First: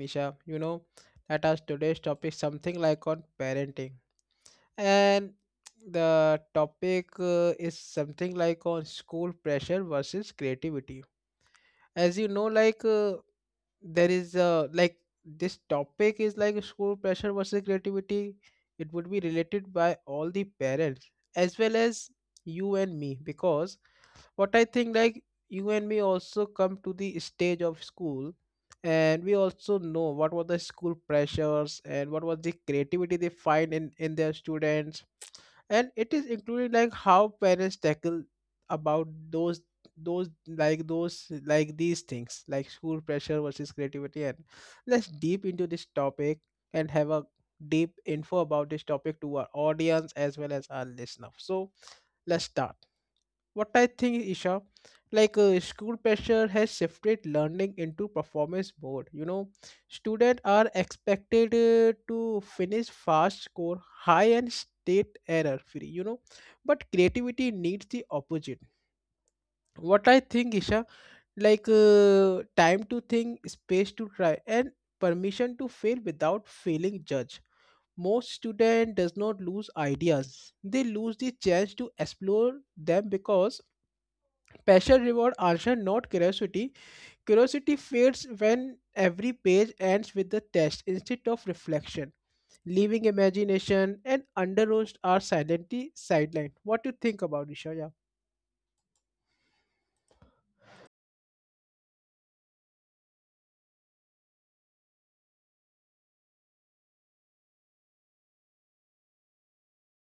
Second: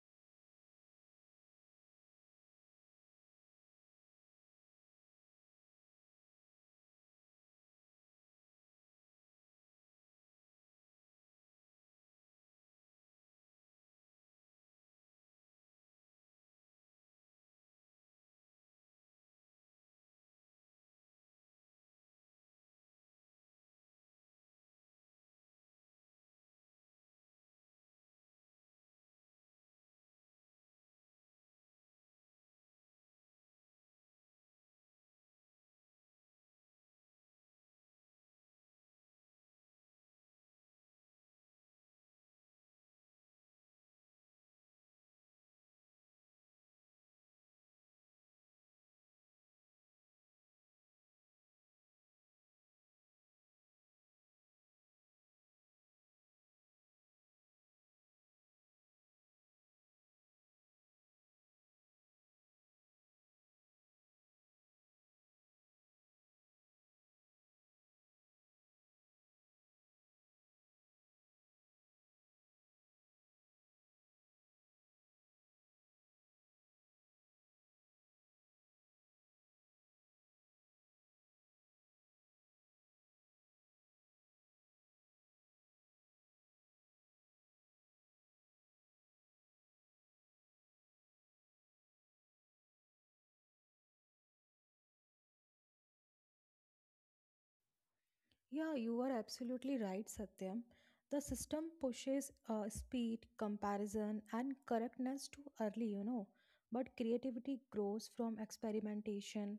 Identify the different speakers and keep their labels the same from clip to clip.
Speaker 1: Isha. You know, let us today's topic something like on parenting, and the topic is something like on school pressure versus creativity. As you know, like there is a like this topic is like school pressure versus creativity, it would be related by all the parents as well as you and me because what I think like you and me also come to the stage of school, and we also know what were the school pressures and what was the creativity they find in their students, and it is including like how parents tackle about those like these things like school pressure versus creativity, and let's deep into this topic and have a deep info about this topic to our audience as well as our listener. So let's start. What I think, Isha, like school pressure has shifted learning into performance mode. You know, students are expected to finish fast, score high, and state error free. You know, but creativity needs the opposite. What I think, Isha, like time to think, space to try, and permission to fail without feeling judged. Most student does not lose ideas; they lose the chance to explore them because passion reward answer, not curiosity. Curiosity fades when every page ends with the test instead of reflection, leaving imagination and underroast are silently sidelined. What do you think about Isha? Yeah.
Speaker 2: Yeah, you are absolutely right, Satyam. The system pushes speed, comparison, and correctness too early, you know. But creativity grows from experimentation,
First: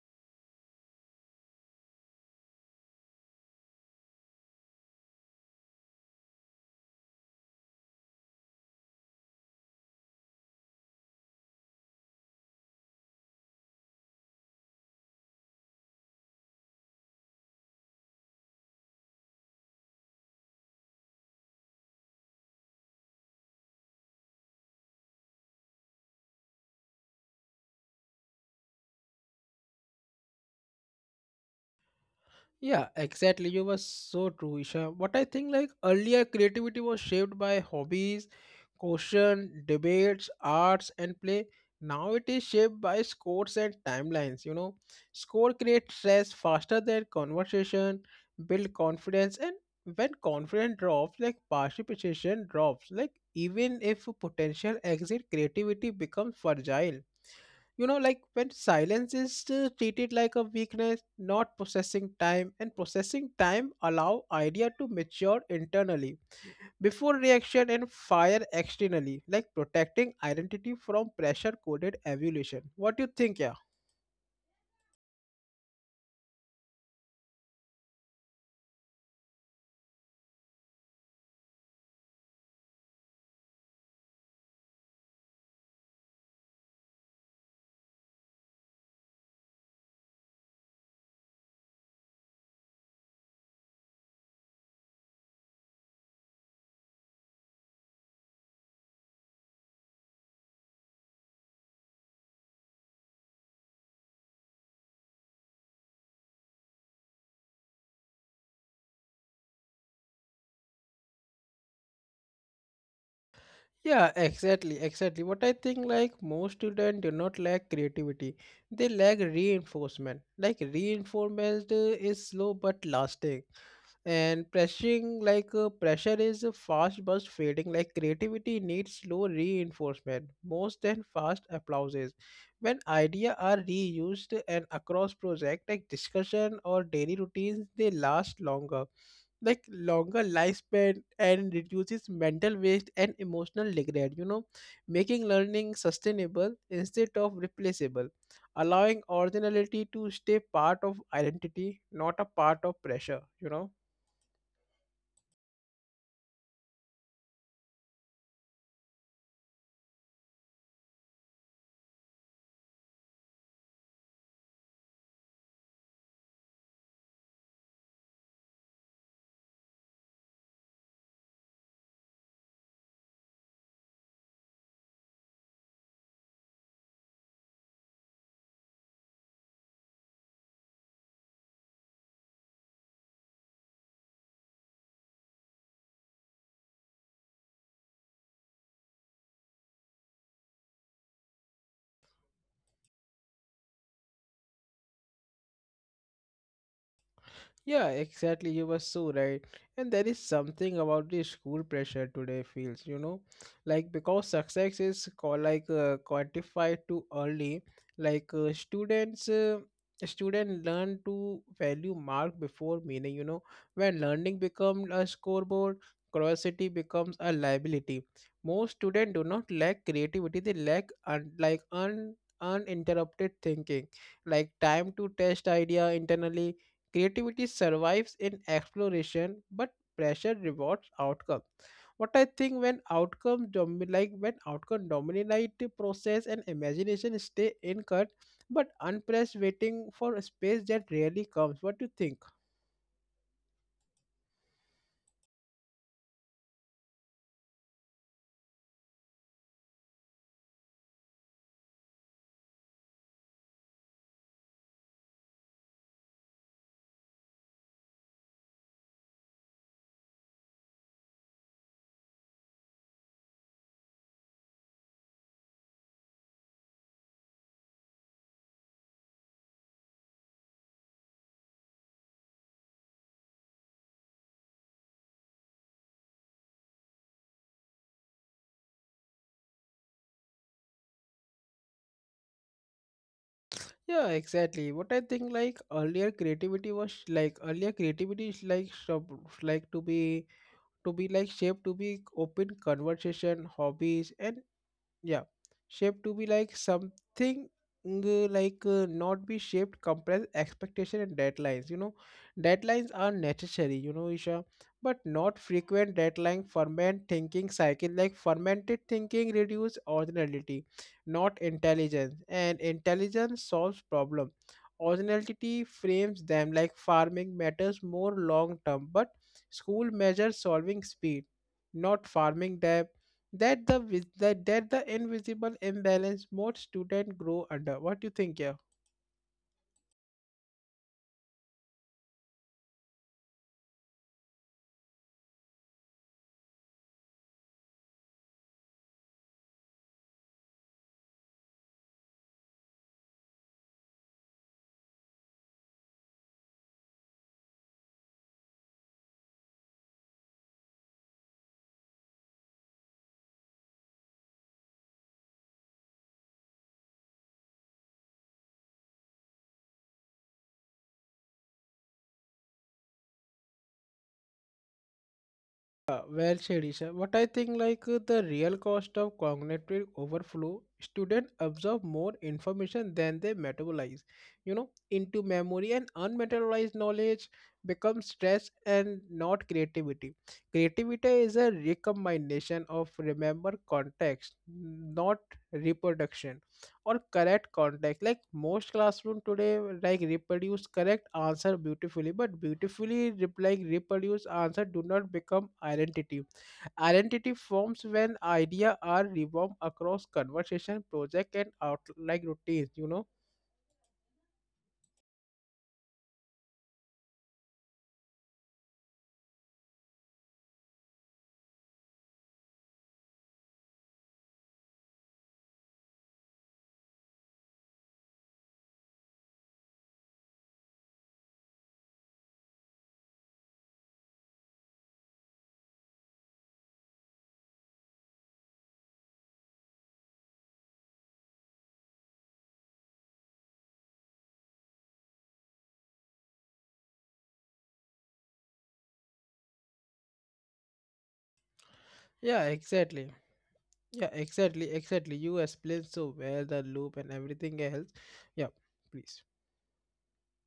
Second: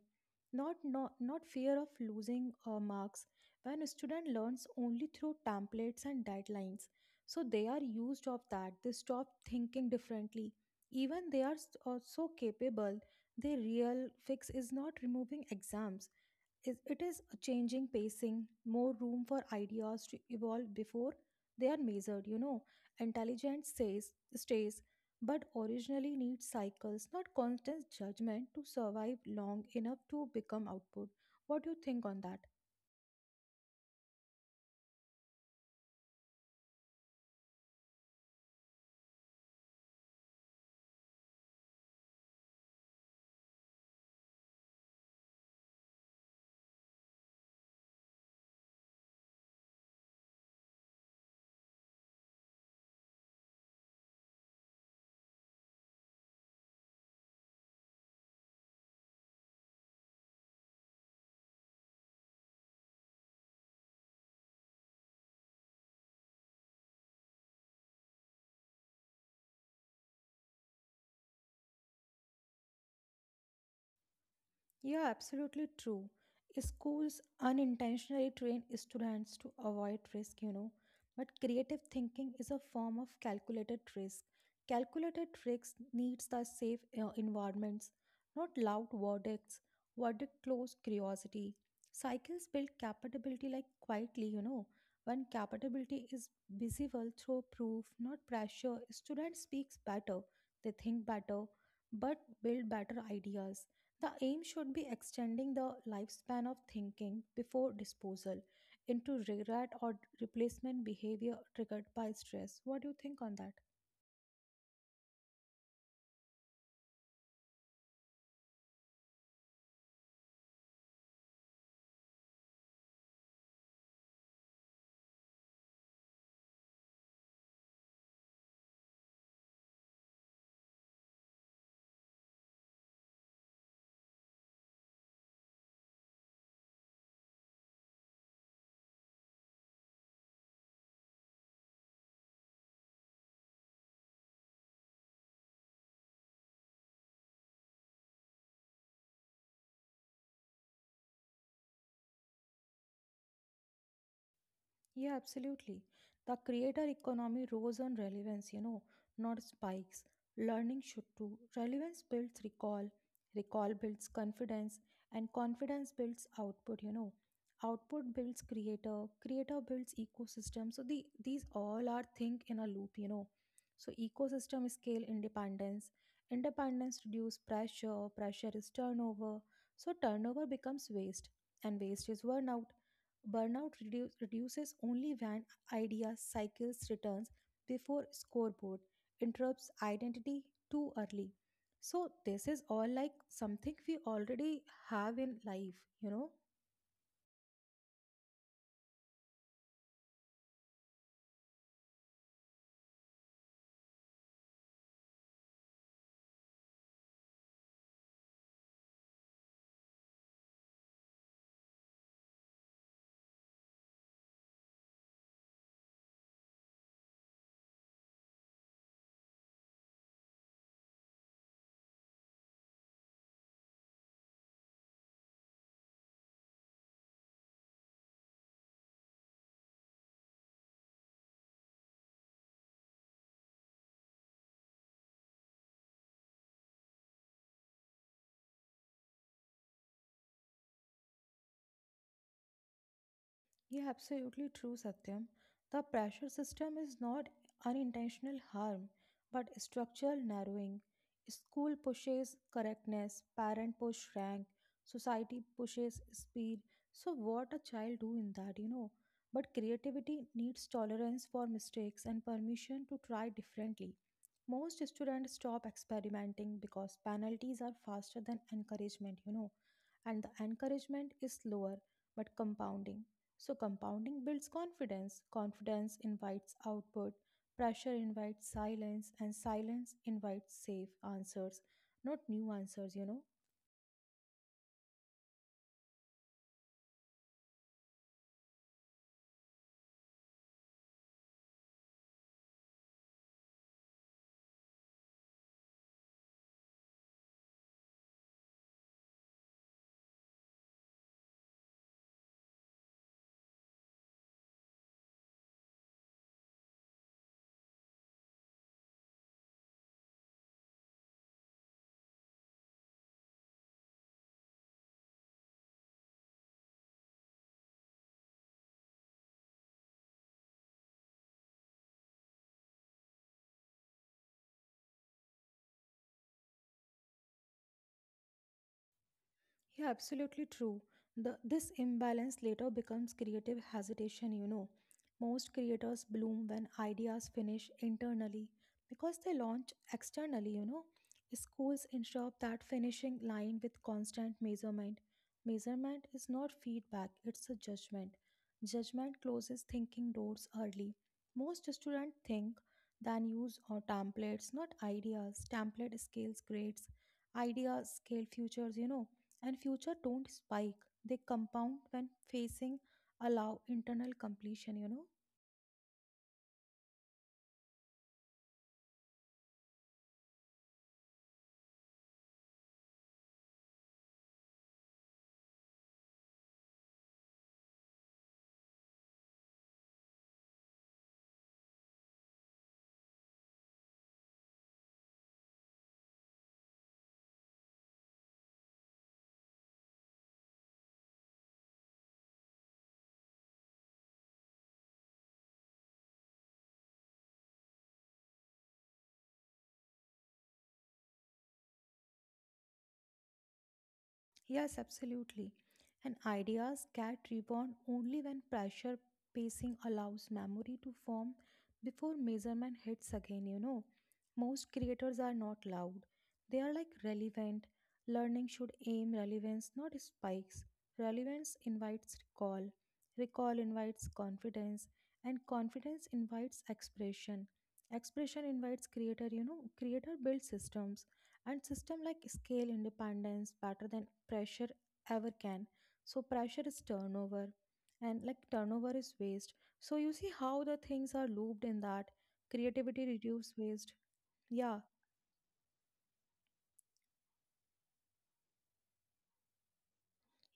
Speaker 2: not fear of losing marks. When a student learns only through templates and deadlines, so they are used of that. They stop thinking differently. Even they are so capable. Their real fix is not removing exams, is it is a changing pacing, more room for ideas to evolve before they are measured, you know. Intelligence says stays, but originally needs cycles, not constant judgment, to survive long enough to become output. What do you think on that?
Speaker 1: Yeah, exactly. You were so true, Isha. What I think, like earlier, creativity was shaped by hobbies, caution, debates, arts, and play. Now it is shaped by scores and timelines. You know, score creates stress faster than conversation, build confidence, and when confidence drops, like participation drops. Like even if potential exit, creativity becomes fragile. You know, like when silence is treated like a weakness, not processing time, and processing time allow idea to mature internally before reaction and fire externally, like protecting identity from pressure coded evolution. What do you think, yeah?
Speaker 2: Yeah, absolutely true. Schools unintentionally train students to avoid risk, you know. But creative thinking is a form of calculated risk. Calculated risks needs the safe environments, not loud verdicts. Verdict close curiosity. Cycles build capability like quietly, you know. When capability is visible through proof, not pressure, student speaks better, they think better, but build better ideas. The aim should be extending the lifespan of thinking before disposal into regret or replacement behavior triggered by stress. What do you think on that?
Speaker 1: Yeah, exactly, exactly. What I think like most students do not lack creativity. They lack reinforcement. Like reinforcement is slow but lasting, and pressuring like pressure is a fast burst fading. Like creativity needs slow reinforcement most than fast applauses. When ideas are reused and across project like discussion or daily routines, they last longer, like longer lifespan, and reduces mental waste and emotional regret, you know, making learning sustainable instead of replaceable, allowing originality to stay part of identity, not a part of pressure, you know.
Speaker 2: Yeah, absolutely. The creator economy rose on relevance, you know, not spikes. Learning should too. Relevance builds recall, recall builds confidence, and confidence builds output, you know. Output builds creator, creator builds ecosystem. So these all are think in a loop, you know. So ecosystem scale independence, independence reduce pressure, pressure is turnover. So turnover becomes waste, and waste is burnout. Burnout reduces only when idea cycles returns before scoreboard interrupts identity too early. So this is all like something we already have in life, you know.
Speaker 1: Yeah, exactly. You were so right. And there is something about the school pressure today feels, you know, like because success is call, like quantified too early, like student learn to value mark before meaning, you know. When learning becomes a scoreboard, curiosity becomes a liability. Most students do not lack creativity, they lack uninterrupted thinking, like time to test idea internally. Creativity survives in exploration, but pressure rewards outcome. What I think when outcome dominate the process and imagination stay incut, but unpressed waiting for a space that rarely comes. What do you think?
Speaker 2: Yeah, absolutely true, Satyam. The pressure system is not unintentional harm, but structural narrowing. School pushes correctness, parent push rank, society pushes speed. So what a child do in that, you know? But creativity needs tolerance for mistakes and permission to try differently. Most students stop experimenting because penalties are faster than encouragement, you know, and the encouragement is slower but compounding. So compounding builds confidence, confidence invites output, pressure invites silence, and silence invites safe answers, not new answers, you know.
Speaker 1: Yeah, exactly. What I think like earlier creativity is like sub- like to be like shaped to be open conversation, hobbies, and yeah shaped to be like something not be shaped compress expectation and deadlines, you know. Deadlines are necessary, you know, Isha, but not frequent deadline ferment thinking cycle. Like fermented thinking reduce originality, not intelligence, and intelligence solves problem. Originality frames them, like farming matters more long term, but school measures solving speed, not farming depth. That the invisible imbalance most students grow under. What do you think, yeah?
Speaker 2: Yeah, absolutely true. This imbalance later becomes creative hesitation, you know. Most creators bloom when ideas finish internally because they launch externally, you know. Schools ensure that finishing line with constant measurement. Measurement is not feedback, it's a judgment. Judgment closes thinking doors early. Most students think, then use or templates, not ideas. Template scales grades, ideas scale futures, you know. And future don't spike, they compound when facing allow internal completion, you know.
Speaker 1: Well said, Isha. What I think like the real cost of cognitive overflow, students absorb more information than they metabolize, you know, into memory, and unmetabolized knowledge becomes stress and not creativity. Creativity is a recombination of remember context, not reproduction or correct context. Like most classroom today like reproduce correct answer beautifully, but beautifully rep- like reproduce answer do not become identity. Identity forms when idea are revolved across conversation project and out like routines, you know.
Speaker 2: Yes, absolutely. And ideas get reborn only when pressure pacing allows memory to form before measurement hits again, you know. Most creators are not loud, they are like relevant. Learning should aim relevance, not spikes. Relevance invites recall, recall invites confidence, and confidence invites expression. Expression invites creator, you know, creator builds systems, and system like scale independence better than pressure ever can. So pressure is turnover, and like turnover is waste. So you see how the things are looped in that.
Speaker 1: Yeah,
Speaker 2: Creativity
Speaker 1: exactly.
Speaker 2: reduce waste.
Speaker 1: Yeah,
Speaker 2: Yeah.
Speaker 1: exactly, exactly. You explained so well the loop and everything else. Yeah. Please.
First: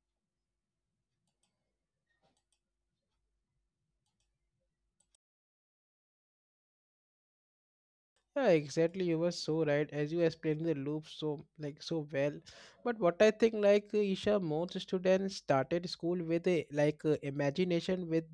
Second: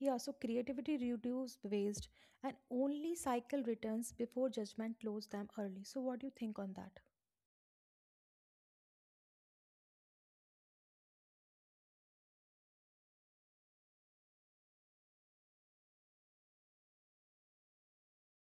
Speaker 2: Yeah, so creativity reduce waste, and only cycle returns before judgment close them early. So what do you think on that?
Speaker 1: Yeah, exactly. You were so right as you explained the loop so like so well. But what I think like Isha, most students started school with a like imagination with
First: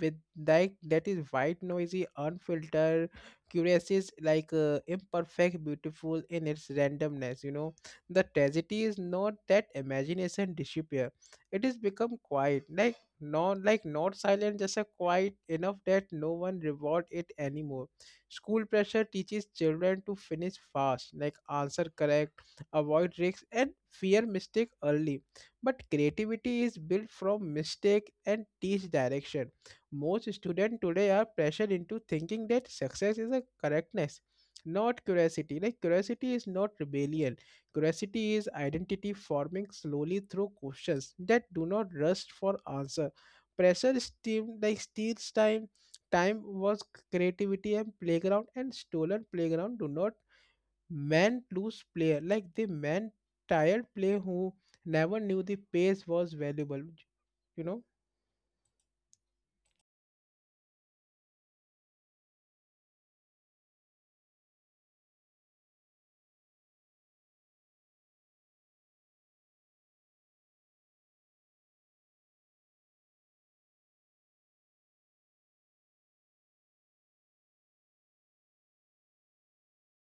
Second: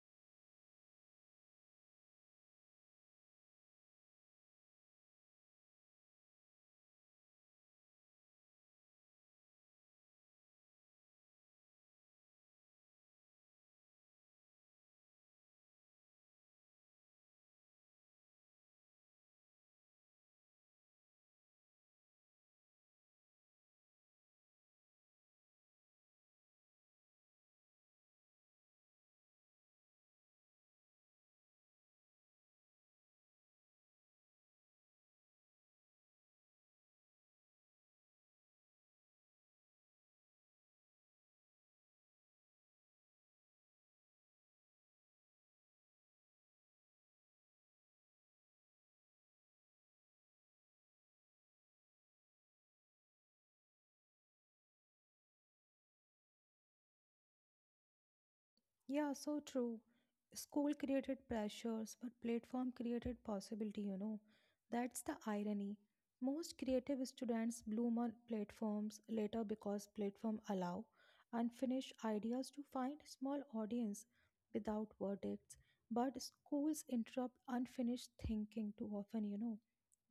Speaker 1: with like that is white noisy, unfiltered, curious is like imperfect, beautiful in its randomness. You know, the tragedy is not that imagination disappear. It is become quiet, like not silent, just a quiet enough that no one reward it anymore. School pressure teaches children to finish fast, like answer correct, avoid risks, and fear mistake early. But creativity is built from mistake and teach direction. Most students today are pressured into thinking that success is a correctness, not curiosity. Like curiosity is not rebellion. Curiosity is identity forming slowly through questions that do not rush for answer. Pressure steam like steals time. Time was creativity and playground, and stolen playground do not man lose player, like the man tired player who never knew the pace was valuable, you know.
Speaker 2: Yeah, so true. School created pressures, but platform created possibility, you know. That's the irony. Most creative students bloom on platforms later because platform allow unfinished ideas to find small audience without verdicts. But schools interrupt unfinished thinking too often, you know.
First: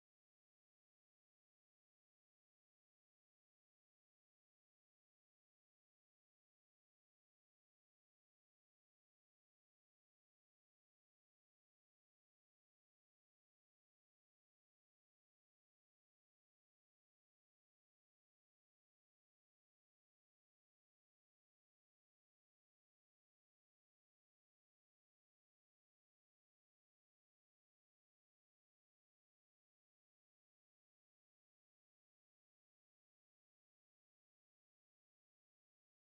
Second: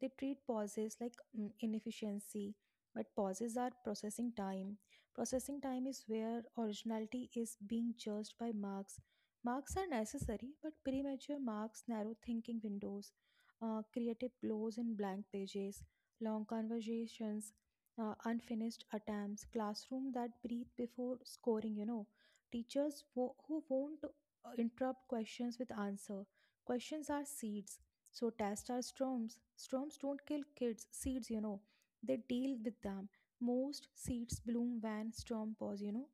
Speaker 2: They treat pauses like inefficiency, but pauses are processing time. Processing time is where originality is being judged by marks. Marks are necessary, but premature marks narrow thinking windows. Creative blows in blank pages, long conversations, unfinished attempts, classroom that breathe before scoring, you know, teachers who won't interrupt questions with answer. Questions are seeds. So tests are storms. Storms don't kill kids, seeds, you know. They deal with them. Most seeds bloom when storm pause, you know.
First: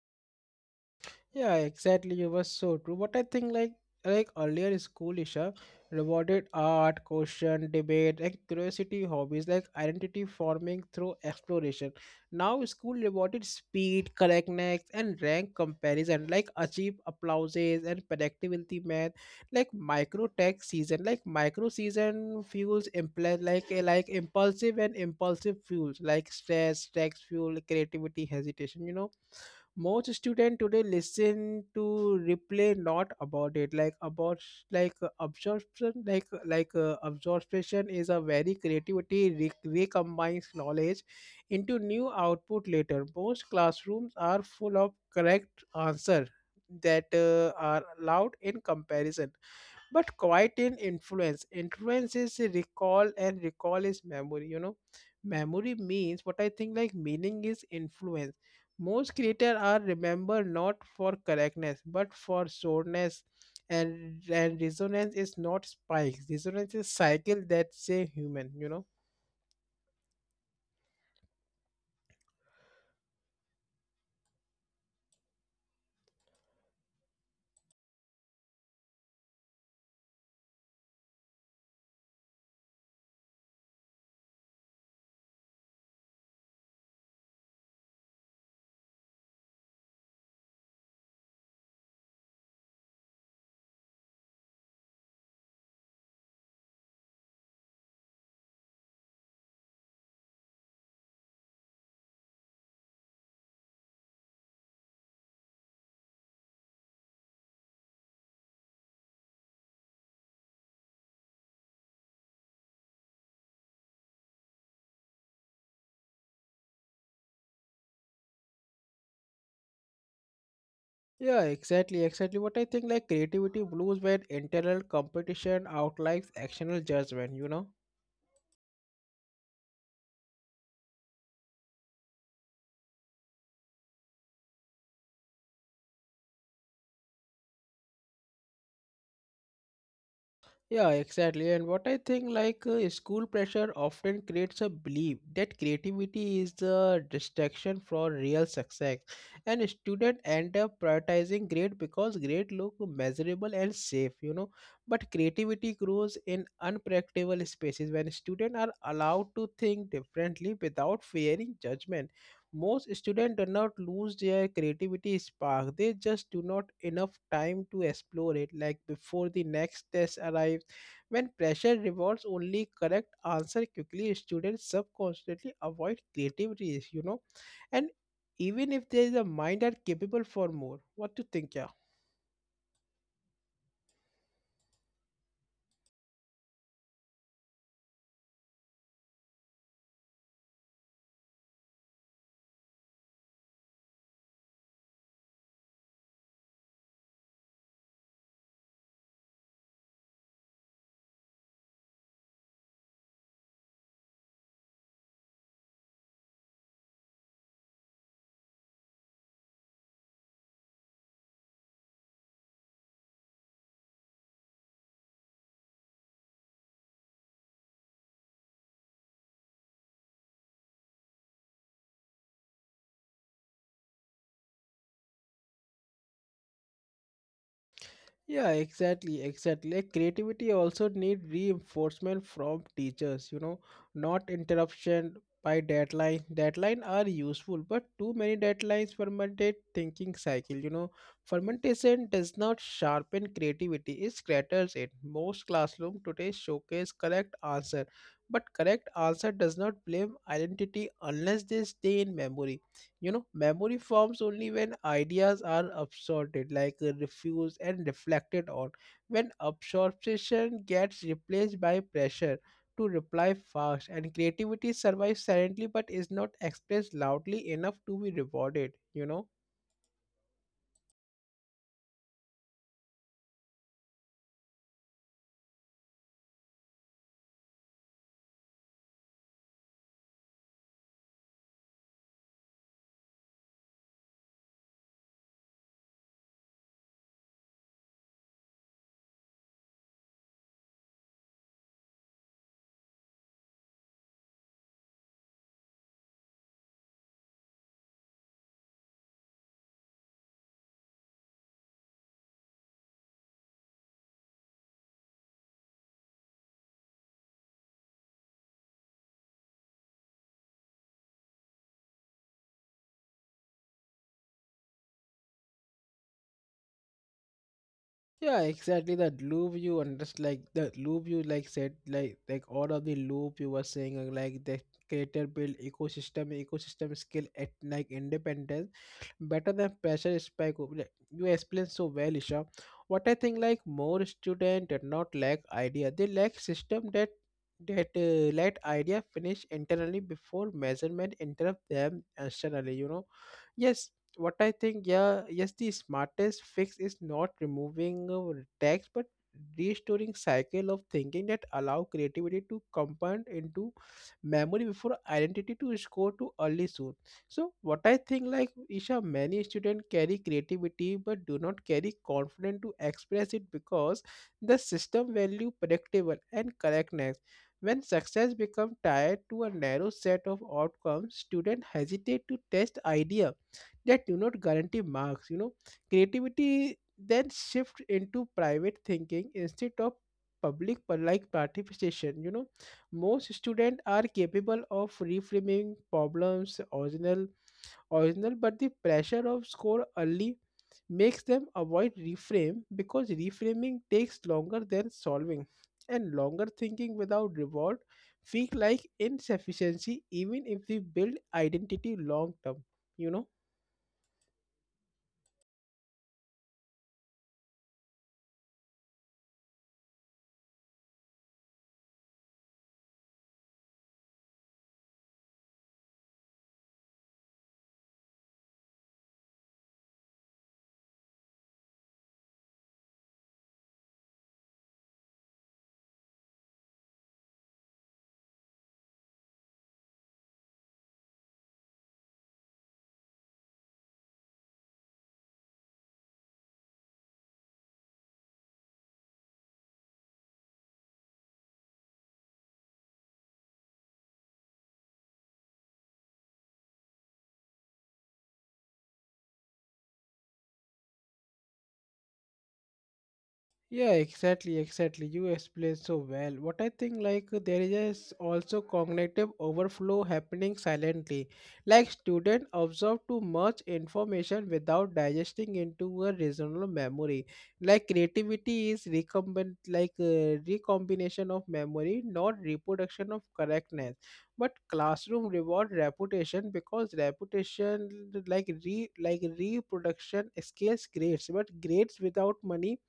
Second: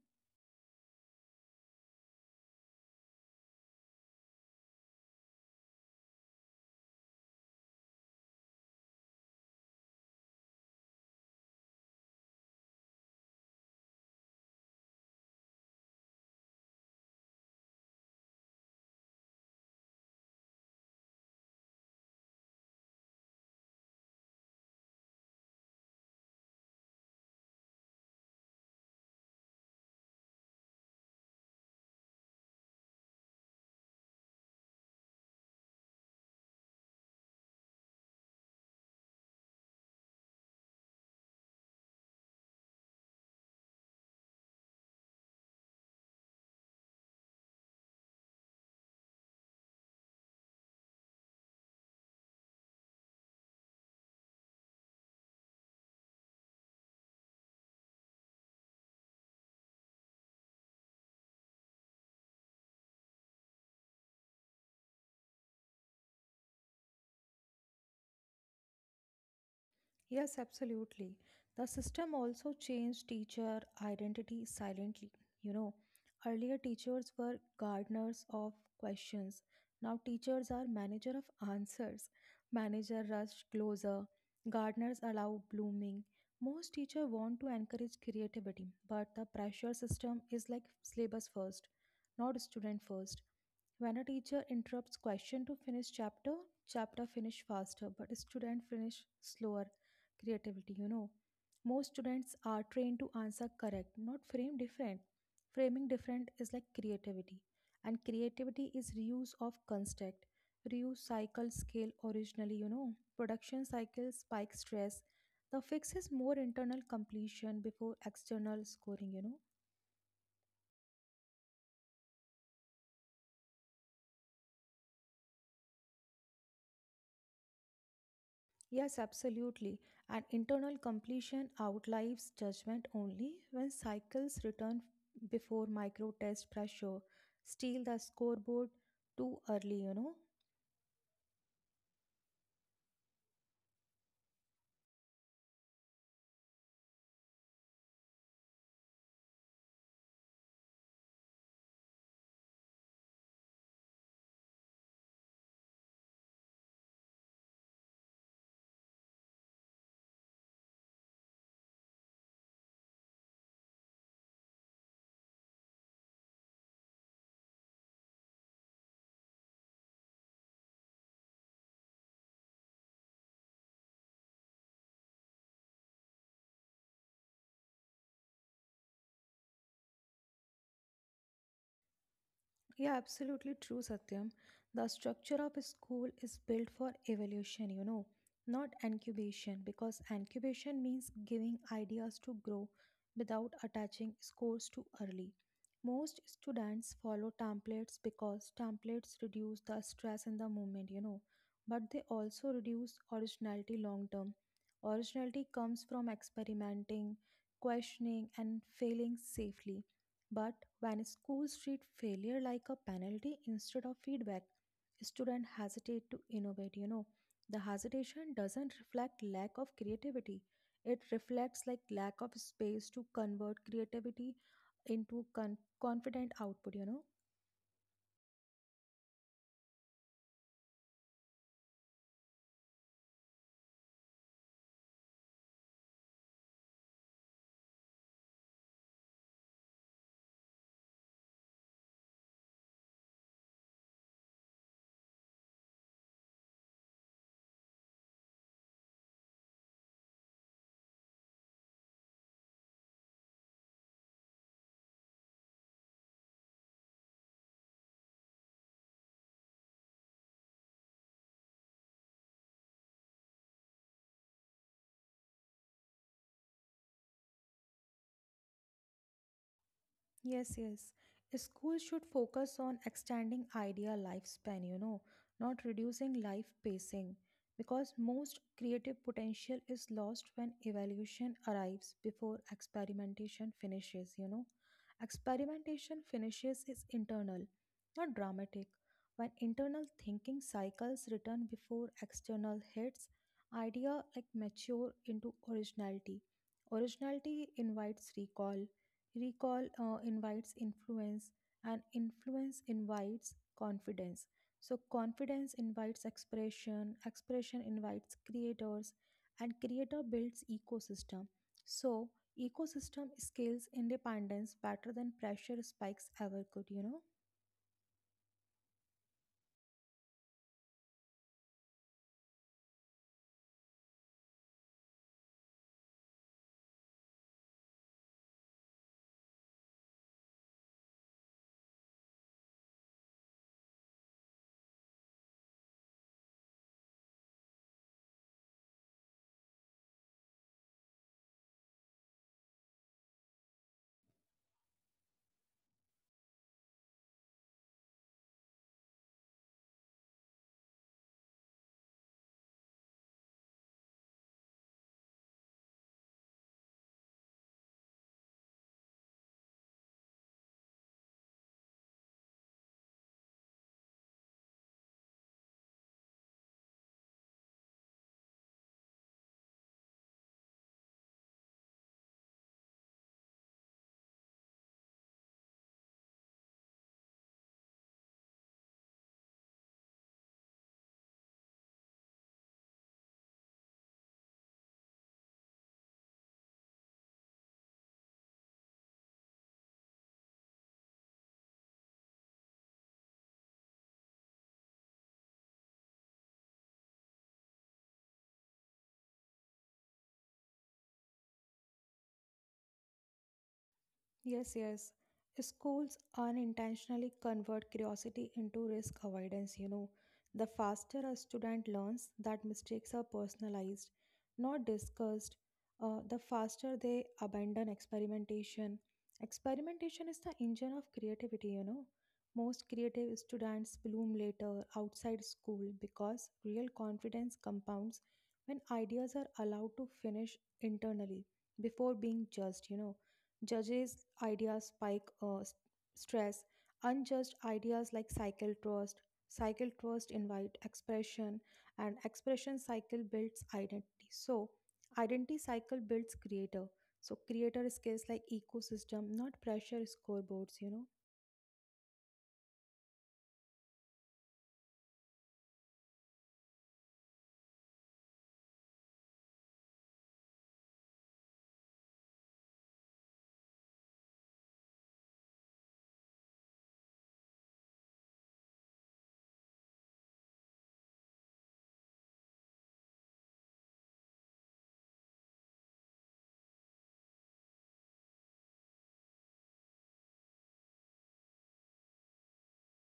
Speaker 1: Yeah, exactly. You were so true. But I think like earlier school Isha rewarded art, question, debate, like curiosity, hobbies, like identity forming through exploration. Now school rewarded speed, correctness, and rank comparison, like achieve applauses and productivity math, like micro tech season, like micro season fuels impl- like eh, like impulsive and impulsive fuels, like stress, tax fuel, creativity, hesitation, you know. Most student today listen to replay not about it like about like absorption like absorption is a very creativity recombines knowledge into new output later. Most classrooms are full of correct answer that are loud in comparison but quite in influence. Influence is a recall and recall is memory, you know. Memory means what I think like meaning is influence. Most creators are remembered not for correctness but for soreness, and resonance is not spikes. Resonance is cycle that's a human, you know.
Speaker 2: Yes, absolutely. The system also changed teacher identity silently, you know. Earlier teachers were gardeners of questions. Now teachers are manager of answers. Manager rush closer. Gardeners allow blooming. Most teacher want to encourage creativity, but the pressure system is like syllabus first, not student first. When a teacher interrupts question to finish chapter, chapter finish faster, but student finish slower creativity, you know. Most students are trained to answer correct, not frame different. Framing different is like creativity, and creativity is reuse of construct. Reuse cycle scale originally, you know. Production cycle spike stress. The fix is more internal completion before external scoring, you know.
Speaker 1: Yeah, exactly, exactly. What I think like creativity blues when internal competition outlives external judgment, you know.
Speaker 2: Yes, absolutely. And internal completion outlives judgment only when cycles return before micro test pressure. Steal the scoreboard too early, you know.
Speaker 1: Yeah, exactly. And what I think, like, school pressure often creates a belief that creativity is the distraction for real success, and students end up prioritizing grade because grade look measurable and safe, you know. But creativity grows in unpredictable spaces when students are allowed to think differently without fearing judgment. Most students do not lose their creativity spark; they just do not enough time to explore it, like before the next test arrives when pressure rewards only correct answer quickly, students subconsciously avoid creativity, you know. And even if there is a mind are capable for more. What do you think, yeah?
Speaker 2: Yeah, absolutely true, Satyam. The structure of a school is built for evolution, you know, not incubation, because incubation means giving ideas to grow without attaching scores too early. Most students follow templates because templates reduce the stress in the moment, you know, but they also reduce originality long term. Originality comes from experimenting, questioning, and failing safely. But when schools treat failure like a penalty instead of feedback, students hesitate to innovate, you know. The hesitation doesn't reflect lack of creativity. It reflects like lack of space to convert creativity into confident output, you know.
Speaker 1: Yeah, exactly, exactly. Like creativity also need reinforcement from teachers, you know, not interruption by deadline. Deadline are useful, but too many deadlines fermentate thinking cycle, you know. Fermentation does not sharpen creativity, it scatters it. Most classroom today showcase correct answer, but correct answer does not blame identity unless they stay in memory. You know, memory forms only when ideas are absorbed, like refused and reflected on. When absorption gets replaced by pressure to reply fast, and creativity survives silently but is not expressed loudly enough to be rewarded, you know.
Speaker 2: Yes, yes. Schools should focus on extending idea lifespan, you know, not reducing life pacing, because most creative potential is lost when evaluation arrives before experimentation finishes, you know. Experimentation finishes is internal, not dramatic. When internal thinking cycles return before external hits, idea like mature into originality. Originality invites recall, recall invites influence, and influence invites confidence. So confidence invites expression, expression invites creators, and creator builds ecosystem. So ecosystem scales independence better than pressure spikes ever could, you know.
Speaker 1: Yeah, exactly. That loop you understand. Like that loop you like said, like all of the loop you were saying like the creator build ecosystem, ecosystem skill at like independence better than pressure spike. You explained so well, Isha. What I think like more student did not lack idea. They lack system that let idea finish internally before measurement interrupt them externally. You know. Yes, what I think, yeah, yes, the smartest fix is not removing tax, but restoring cycle of thinking that allow creativity to compound into memory before identity to score to early soon. So what I think, like Isha, many students carry creativity but do not carry confidence to express it because the system value predictable and correctness. When success becomes tied to a narrow set of outcomes, students hesitate to test idea that do not guarantee marks, you know. Creativity then shift into private thinking instead of public like participation, you know. Most students are capable of reframing problems original original but the pressure of score early makes them avoid reframe because reframing takes longer than solving, and longer thinking without reward feel like insufficiency even if we build identity long term, you know.
Speaker 2: Yes, yes. Schools unintentionally convert curiosity into risk avoidance, you know. The faster a student learns that mistakes are personalized, not discussed, the faster they abandon experimentation. Experimentation is the engine of creativity, you know. Most creative students bloom later outside school because real confidence compounds when ideas are allowed to finish internally before being judged, you know. Judges' ideas spike stress. Unjudged ideas like cycle trust invite expression, and expression cycle builds identity. So identity cycle builds creator. So creator skills like ecosystem, not pressure scoreboards, you know.
Speaker 1: Yeah, exactly, exactly. You explained so well. What I think, like, there is a also cognitive overflow happening silently. Like, students absorb too much information without digesting into a reasonable memory. Like, creativity is recombination of memory, not reproduction of correctness. But classroom reward reputation because reputation, like reproduction, scales grades. But grades without money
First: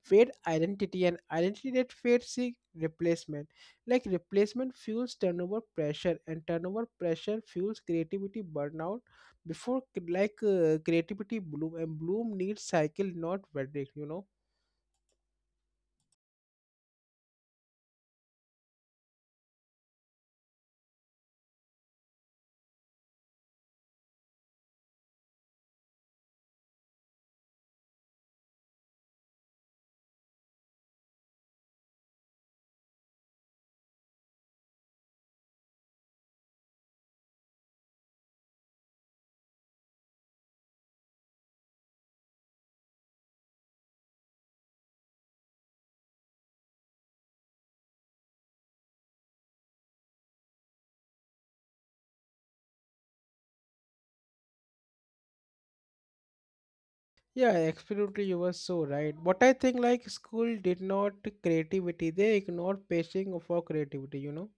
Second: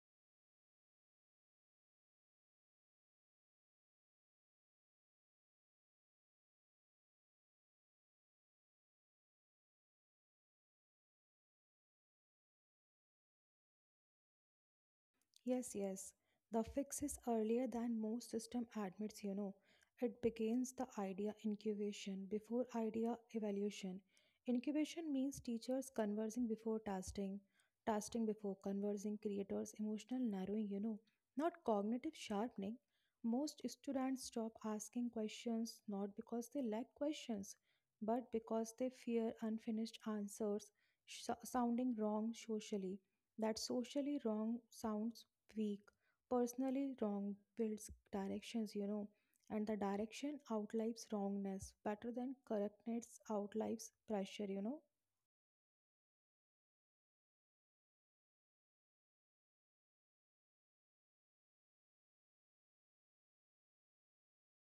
Speaker 1: fade identity, and identity that fades seek replacement. Like replacement fuels turnover pressure, and turnover pressure fuels creativity burnout. Before creativity bloom, and bloom needs cycle, not verdict.
Speaker 2: Yes, yes. The fix is earlier than most system admits, you know. It begins the idea incubation before idea evaluation. Incubation means teachers conversing before testing, testing before conversing, creators emotional narrowing, you know, not cognitive sharpening. Most students stop asking questions not because they lack questions, but because they fear unfinished answers, sounding wrong socially. That socially wrong sounds weak, personally wrong builds directions, you know, and the direction outlives wrongness better than correctness outlives pressure, you know.
Speaker 1: Yeah, absolutely. You were so right. What I think, like school did not creativity. They ignored pacing for creativity.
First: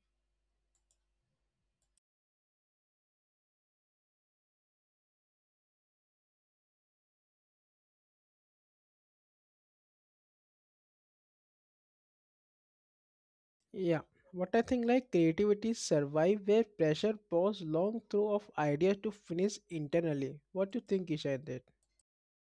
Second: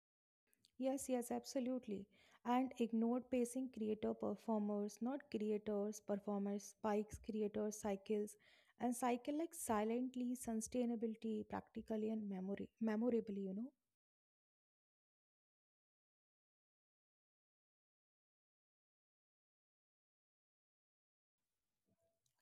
Speaker 2: Yes, yes, absolutely. And ignored pacing creator performers, not creators, performers, spikes, creators, cycles, and cycle like silently, sustainability, practically, and memory memorably, you know.
Speaker 1: Yeah. What I think, like creativity survive where pressure pause long through of ideas to finish internally. What do you think, Isha?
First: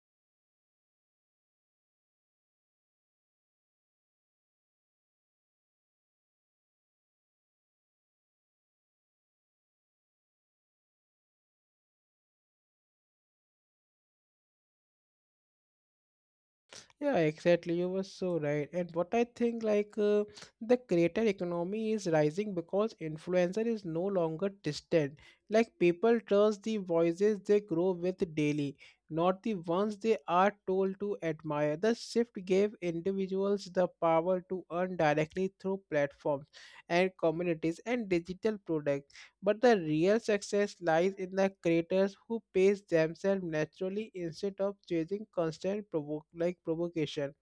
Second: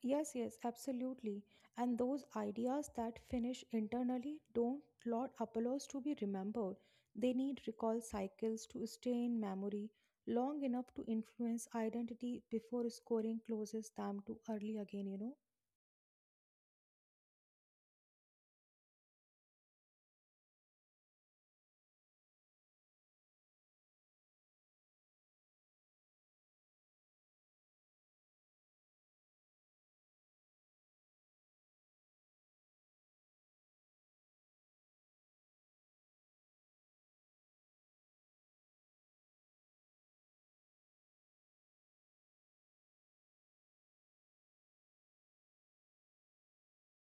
Speaker 2: Yes, yes, absolutely. And those ideas that finish internally don't Lord Apollos to be remembered. They need recall cycles to stay in memory long enough to influence identity before scoring closes them to early again, you know.
Speaker 1: Yeah, exactly. You were so right. And what I think, like, the creator economy is rising because influencer is no longer distant. Like, people trust the voices they grow with daily, not the ones they are told to admire. The shift gave individuals the power to earn directly through platforms and communities and digital products. But the real success lies in the creators who pace themselves naturally instead of chasing constant provoke like provocation.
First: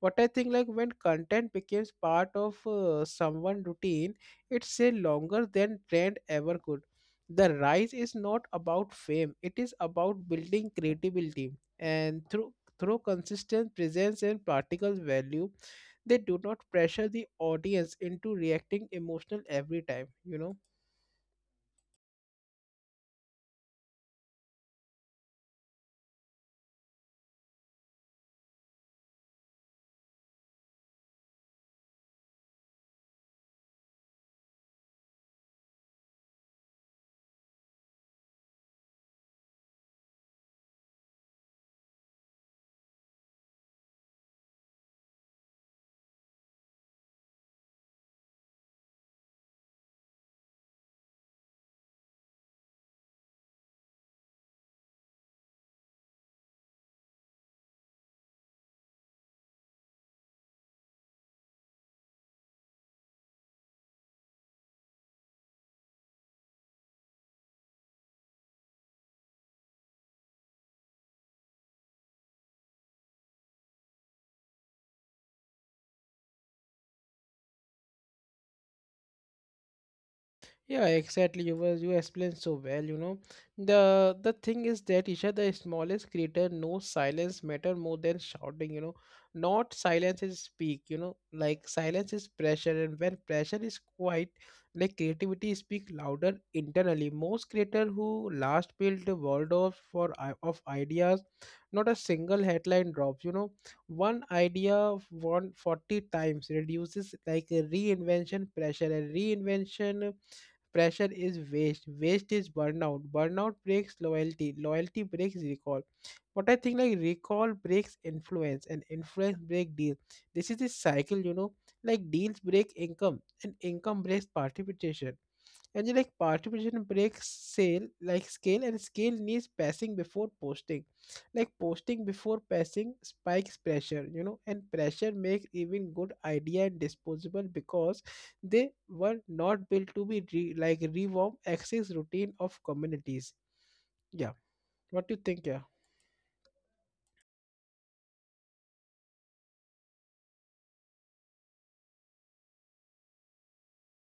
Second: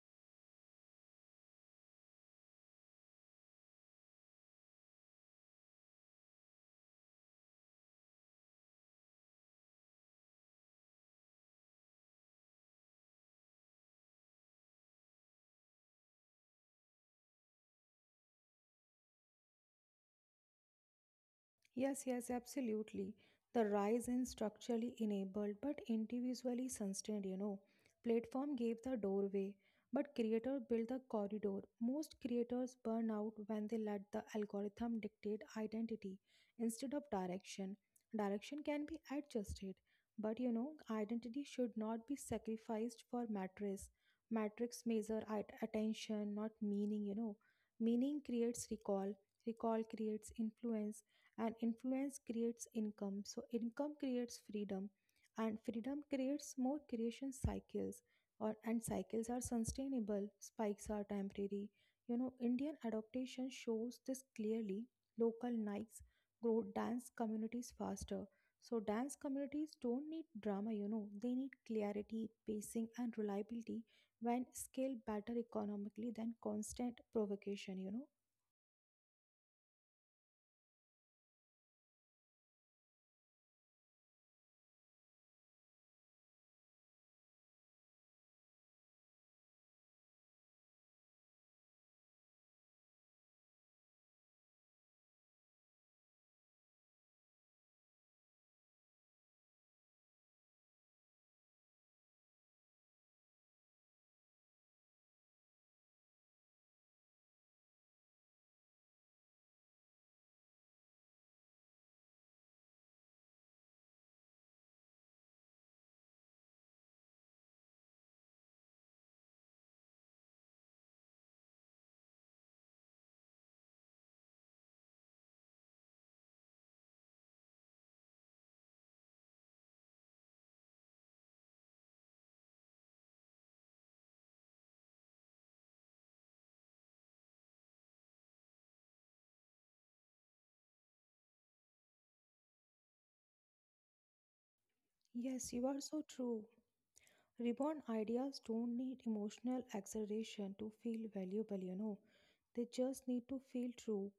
Speaker 1: What I think, like when content becomes part of someone routine, it's a longer than trend ever could. The rise is not about fame; it is about building credibility and through consistent presence and practical value. They do not pressure the audience into reacting emotional every time.
Speaker 2: Yes, yes, absolutely. The rise in structurally enabled but individually sustained, you know. Platform gave the doorway, but creator built the corridor. Most creators burn out when they let the algorithm dictate identity instead of direction. Direction can be adjusted, but you know, identity should not be sacrificed for metrics. Metrics measure attention, not meaning, you know. Meaning creates recall, recall creates influence, and influence creates income. So income creates freedom, and freedom creates more creation cycles, or and cycles are sustainable, spikes are temporary, you know. Indian adaptation shows this clearly. Local nikes grow dance communities faster. So dance communities don't need drama, you know, they need clarity, pacing, and reliability when scale better economically than constant provocation, you know.
Speaker 1: Yeah, exactly. You explained so well, you know. The thing is that, Isha, the smallest creator knows silence matter more than shouting. Not silence is speak, like silence is pressure, and when pressure is quiet, like creativity speak louder internally. Most creator who last built the world of ideas, not a single headline drops. One idea of 140 times reduces like a reinvention pressure and reinvention. Pressure is waste. Waste is burnout. Burnout breaks loyalty. Loyalty breaks recall. But I think, like recall breaks influence, and influence break deal. This is the cycle. Like deals break income, and income breaks participation, and you like participation breaks sale like scale, and scale needs passing before posting, like posting before passing spikes pressure. And pressure makes even good idea and disposable because they were not built to be rewarm access routine of communities. Yeah. What do you think?
Speaker 2: Yes,
Speaker 1: Yeah.
Speaker 2: you are so true. Reborn ideas don't need emotional exaggeration to feel valuable, you know. They just need to feel true.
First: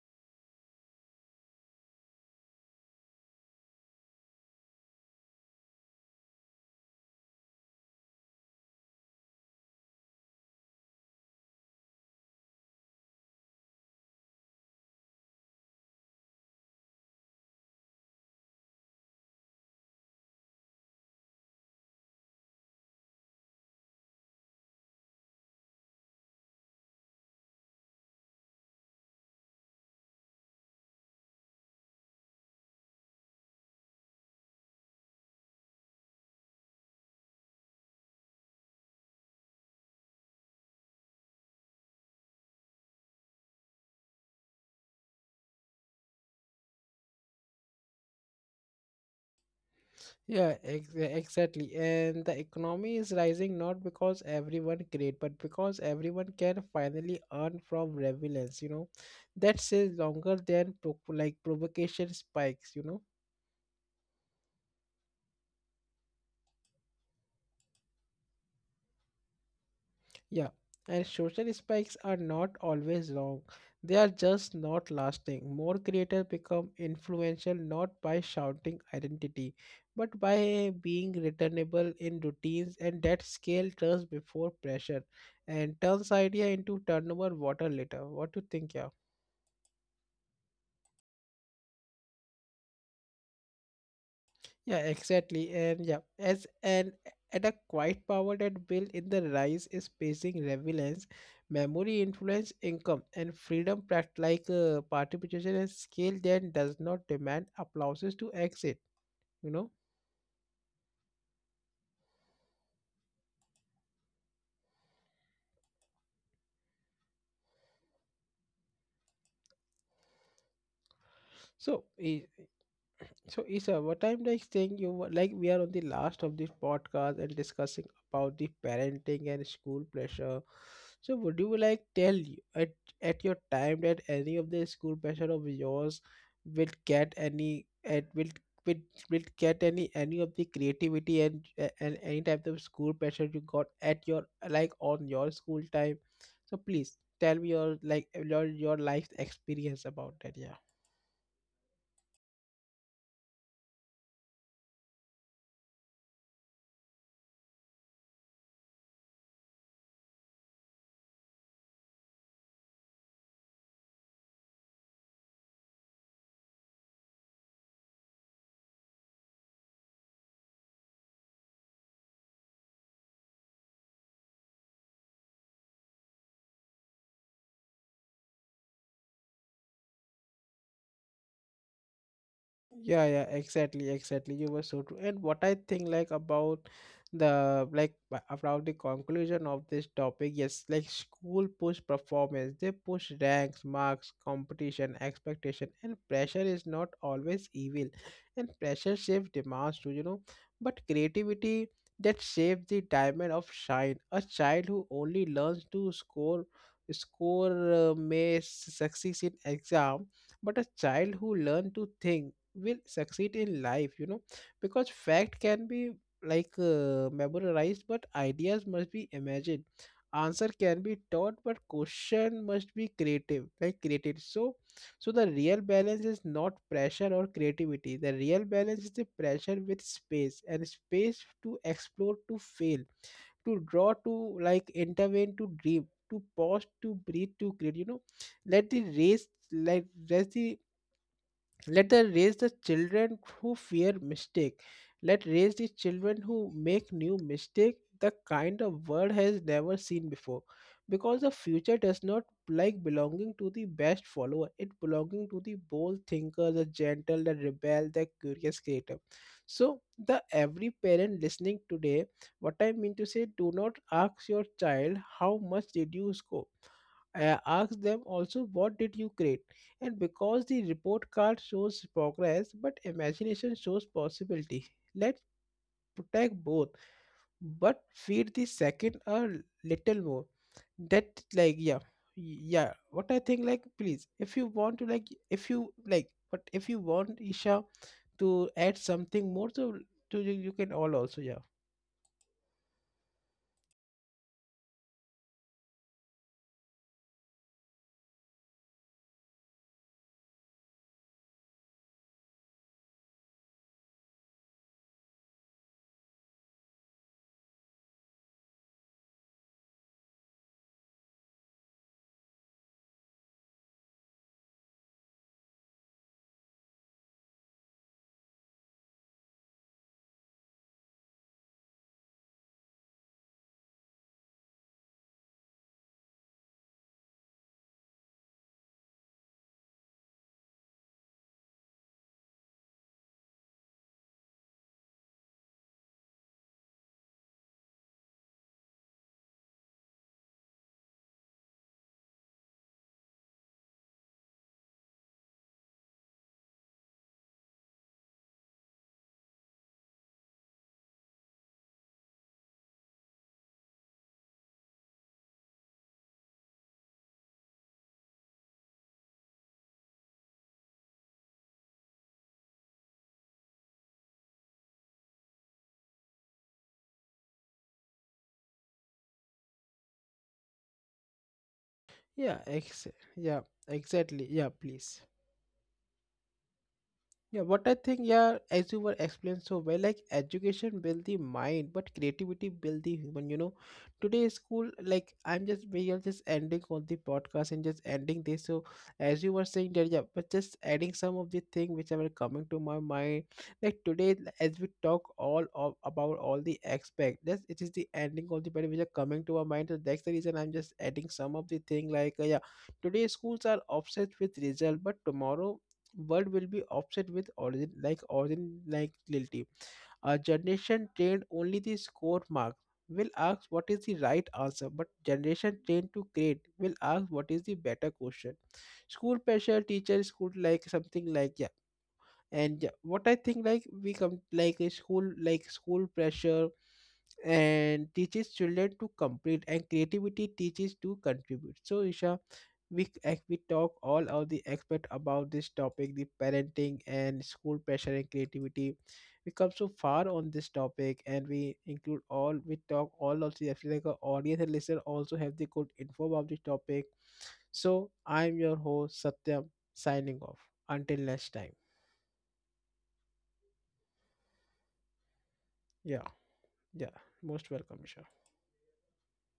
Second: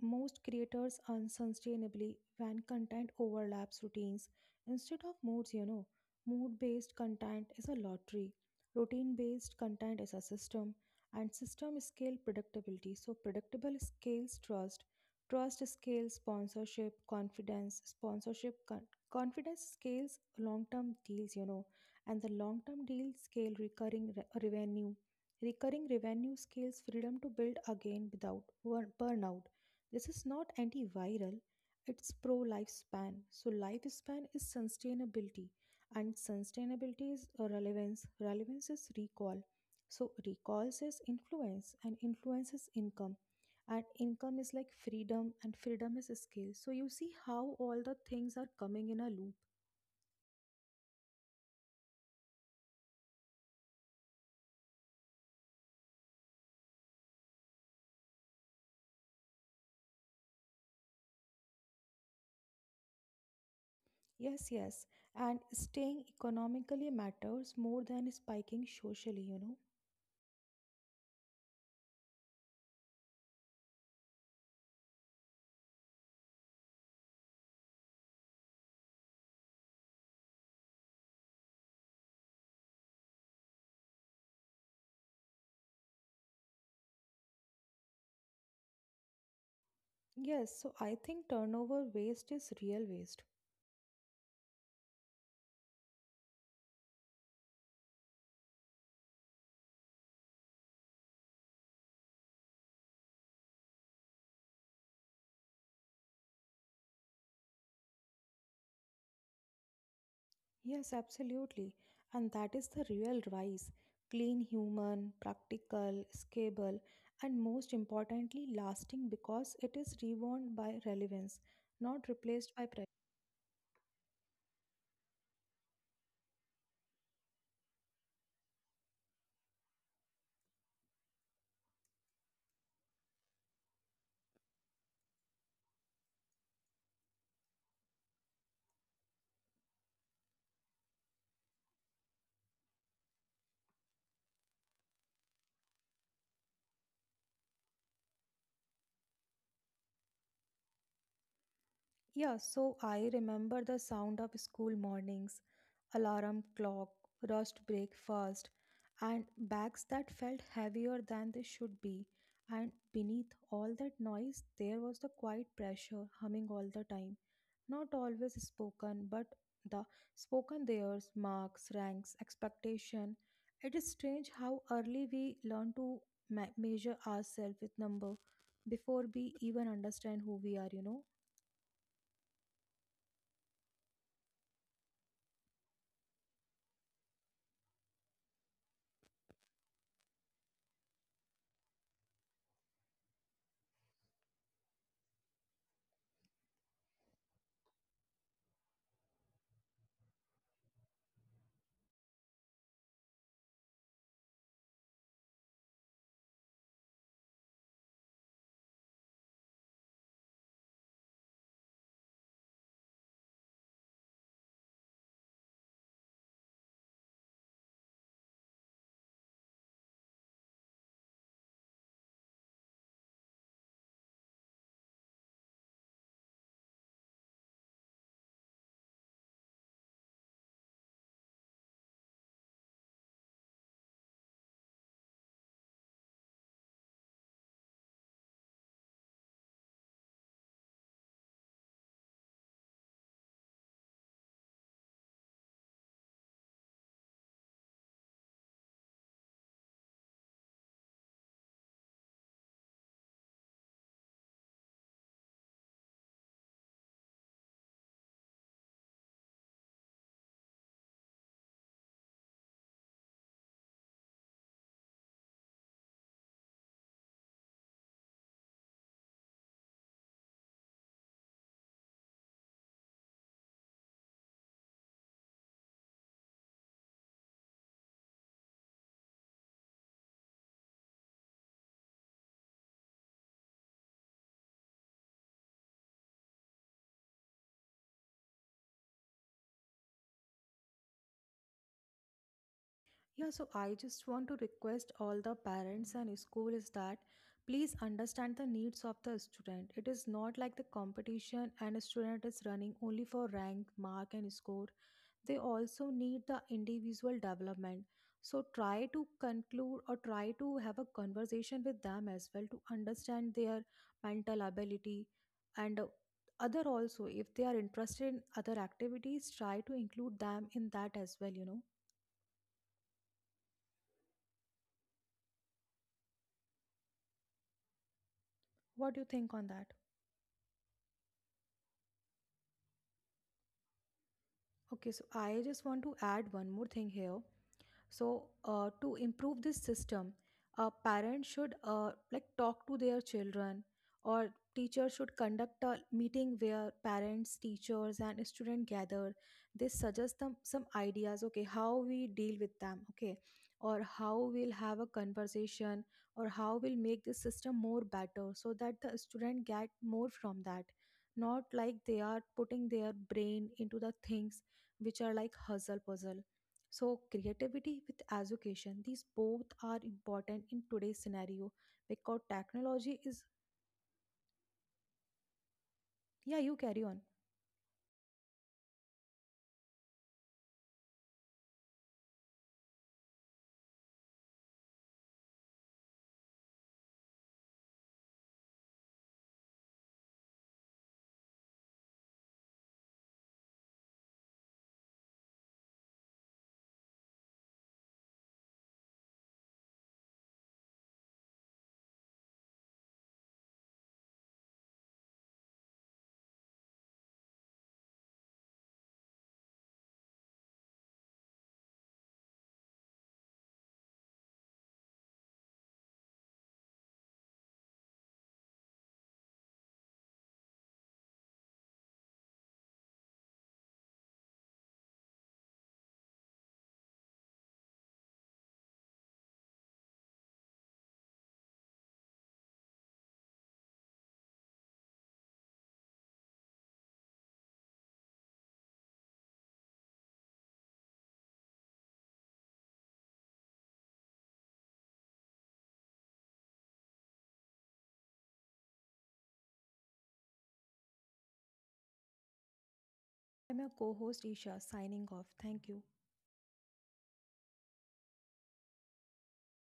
Speaker 2: Most creators unsustainably when content overlaps routines instead of moods, you know. Mood based content is a lottery, routine based content is a system, and system scale predictability. So predictable scales trust, trust scales sponsorship, confidence, sponsorship, confidence scales long term deals, you know, and the long term deals scale recurring revenue. Recurring revenue scales freedom to build again without burnout. This is not antiviral, it's pro lifespan. So lifespan is sustainability, and sustainability is relevance. Relevance is recall. So recalls is influence, and influence is income. And income is like freedom, and freedom is skill. So you see how all the things are coming in a loop.
Speaker 1: Yeah, exactly. And the economy is rising not because everyone create, but because everyone can finally earn from relevance. That is longer than provocation spikes.
Speaker 2: Yes, yes. And staying economically matters more than spiking socially, you know.
Speaker 1: Yeah, and social spikes are not always wrong. They are just not lasting. More creators become influential not by shouting identity, but by being returnable in routines, and that scale turns before pressure and turns idea into turnover water later. What do you think, yeah?
Speaker 2: Yes, so I think turnover waste is real waste.
Speaker 1: Yeah, exactly. And yeah, as an at a quite power that built in the rise is pacing relevance, memory influence, income, and freedom pract like participation and scale that does not demand applauses to exit. You know,
Speaker 2: Yes, absolutely. And that is the real rise. Clean, human, practical, scalable, and most importantly, lasting because it is reborn by relevance,
Speaker 1: so
Speaker 2: not
Speaker 1: eh,
Speaker 2: replaced by.
Speaker 1: So, Isa, what I'm like saying, you were- like we are on the last of this podcast and discussing about the parenting and school pressure. So, would you like tell you at your time that any of the school pressure of yours will get any, it will will get any of the creativity, and any type of school pressure you got at your like on your school time? So, please tell me your like your life experience about that. Yeah.
Speaker 2: Yeah, so I remember the sound of school mornings, alarm clock, rushed breakfast, and bags that felt heavier than they should be. And beneath all that noise, there was the quiet pressure humming all the time. Not always spoken, but the spoken theirs, marks, ranks, expectation. It is strange how early we learn to measure ourselves with number before we even understand who we are, you know.
Speaker 1: Yeah, yeah, exactly, exactly. You were so true. And what I think, like about about the conclusion of this topic, yes, like school push performance, they push ranks, marks, competition, expectation, and pressure is not always evil. And pressure shapes demands too, you know. But creativity that shapes the diamond of shine. A child who only learns to score may succeed in exam, but a child who learns to think will succeed in life. Because fact can be memorized, but ideas must be imagined. Answer can be taught, but question must be creative like created. So the real balance is not pressure or creativity. The real balance is the pressure with space, and space to explore, to fail, to draw, to intervene, to dream, to pause, to breathe, to create. let the race like let the let the raise the children who fear mistake. Let raise the children who make new mistake the kind of world has never seen before, because the future does not belonging to the best follower. It belonging to the bold thinker, the gentle, the rebel, the curious creator. So the every parent listening today, what I mean to say, do not ask your child, how much did you score? I ask them also, what did you create? And because the report card shows progress, but imagination shows possibility, let's protect both, but feed the second a little more. That like Yeah. Yeah, what I think, like please, if you want to if you want Isha to add something more to you, you can all also. Yeah.
Speaker 2: Yeah, so I just want to request all the parents and school is that please understand the needs of the student. It is not like the competition and a student is running only for rank, mark, and score. They also need the individual development. So try to conclude or try to have a conversation with them as well to understand their mental ability, and other also if they are interested in other activities, try to include them in that as well, you know. What do you think on that? Okay, so I just want to add one more thing here. So to improve this system, parents should like talk to their children, or teachers should conduct a meeting where parents, teachers, and students gather. They suggest them some ideas, okay, how we deal with them, okay, or how we'll have a conversation, or how we'll make the system more better so that the student get more from that, not like they are putting their brain into the things which are like hustle puzzle. So, creativity with education, these both are important in today's scenario because
Speaker 1: yeah
Speaker 2: technology
Speaker 1: ex-
Speaker 2: is.
Speaker 1: yeah exactly, yeah, please.
Speaker 2: Yeah, you carry on.
Speaker 1: Yeah, what I think, yeah, as you were explained so well, like education build the mind, but creativity build the human. You know, today school, like I'm just we are just ending on the podcast and just ending this. So, as you were saying that, yeah, but just adding some of the thing which are coming to my mind, like today as we talk about all the aspect, that's it is the ending of the part which are coming to our mind. So, that's the reason I'm just adding some of the thing yeah, today schools are obsessed with result, but tomorrow world will be upset with origin, like guilty. A generation trained only the score mark will ask, what is the right answer? But generation trained to grade will ask, what is the better question? School pressure, teacher school, like something, like yeah. And what I think, like we come like a school like school pressure and teaches children to complete, and creativity teaches to contribute. So, Isha, we we talk all of the expert about this topic, the parenting and school pressure and creativity. We come so far on this topic, and we talk all of the actually, like our audience and listener also have the good info about this topic. So, I'm your host, Satyam, signing off. Until next time.
Speaker 2: I'm your co host Isha, signing off. Thank you.
Speaker 1: Yeah. Yeah, most welcome, Ishan.